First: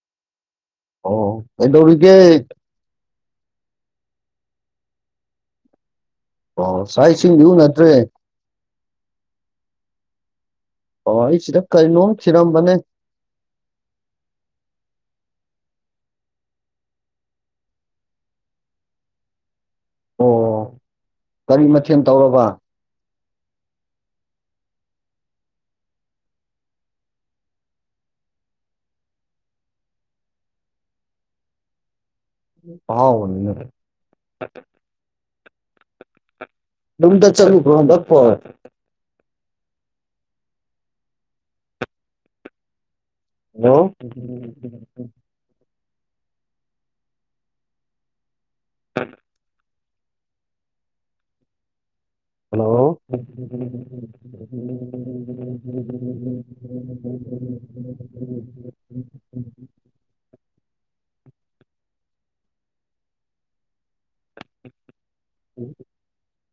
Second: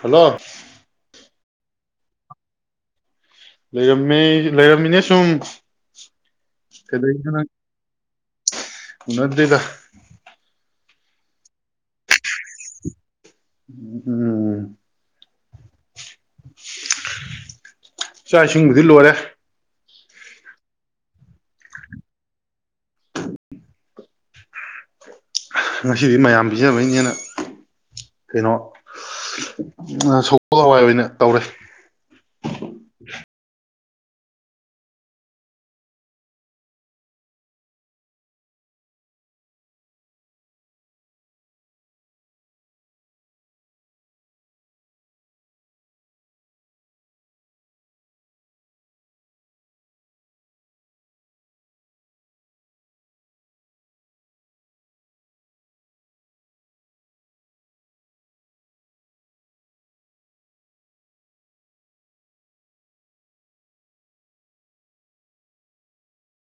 Hello. ꯑꯣ ꯀꯩꯗꯧꯔꯤꯒꯦ꯫ ꯂꯩꯔꯝꯃꯦ ꯂꯩꯔꯝꯃꯤꯅꯦ ꯁꯨꯝ꯫ ꯑꯣ ꯆꯥꯛ ꯏꯁꯤꯡ [unintelligible] ꯎꯅꯗꯔꯤꯗ꯫ ꯑꯣ ꯑꯩ ꯁꯤꯗ ꯀꯩꯅꯣꯝ ꯊꯤꯔꯝꯕꯅꯦ꯫ ꯎꯝ ꯆꯥꯛ ꯏꯁꯤꯡꯕꯨꯗꯤ ꯂꯣꯏꯔꯦ ꯑꯣ ꯀꯔꯤ ꯃꯊꯦꯜ ꯇꯧꯔꯕ ꯉꯁꯤꯗꯤ ꯃꯌꯥꯝ ꯄꯤꯖꯅꯕꯩꯅꯦꯅ ꯀꯩꯅꯣ ꯁꯒꯣꯜ ꯍꯋꯥꯏ ꯑꯣꯏꯅ ꯇꯧꯔꯦ ꯄꯥꯎꯅ ꯑꯗꯨꯝꯗ ꯆꯂ ꯐ꯭ꯔꯣꯗꯄ ꯍꯜꯂꯣ ꯊꯃꯦ ꯍꯜꯂꯣ [inaudible]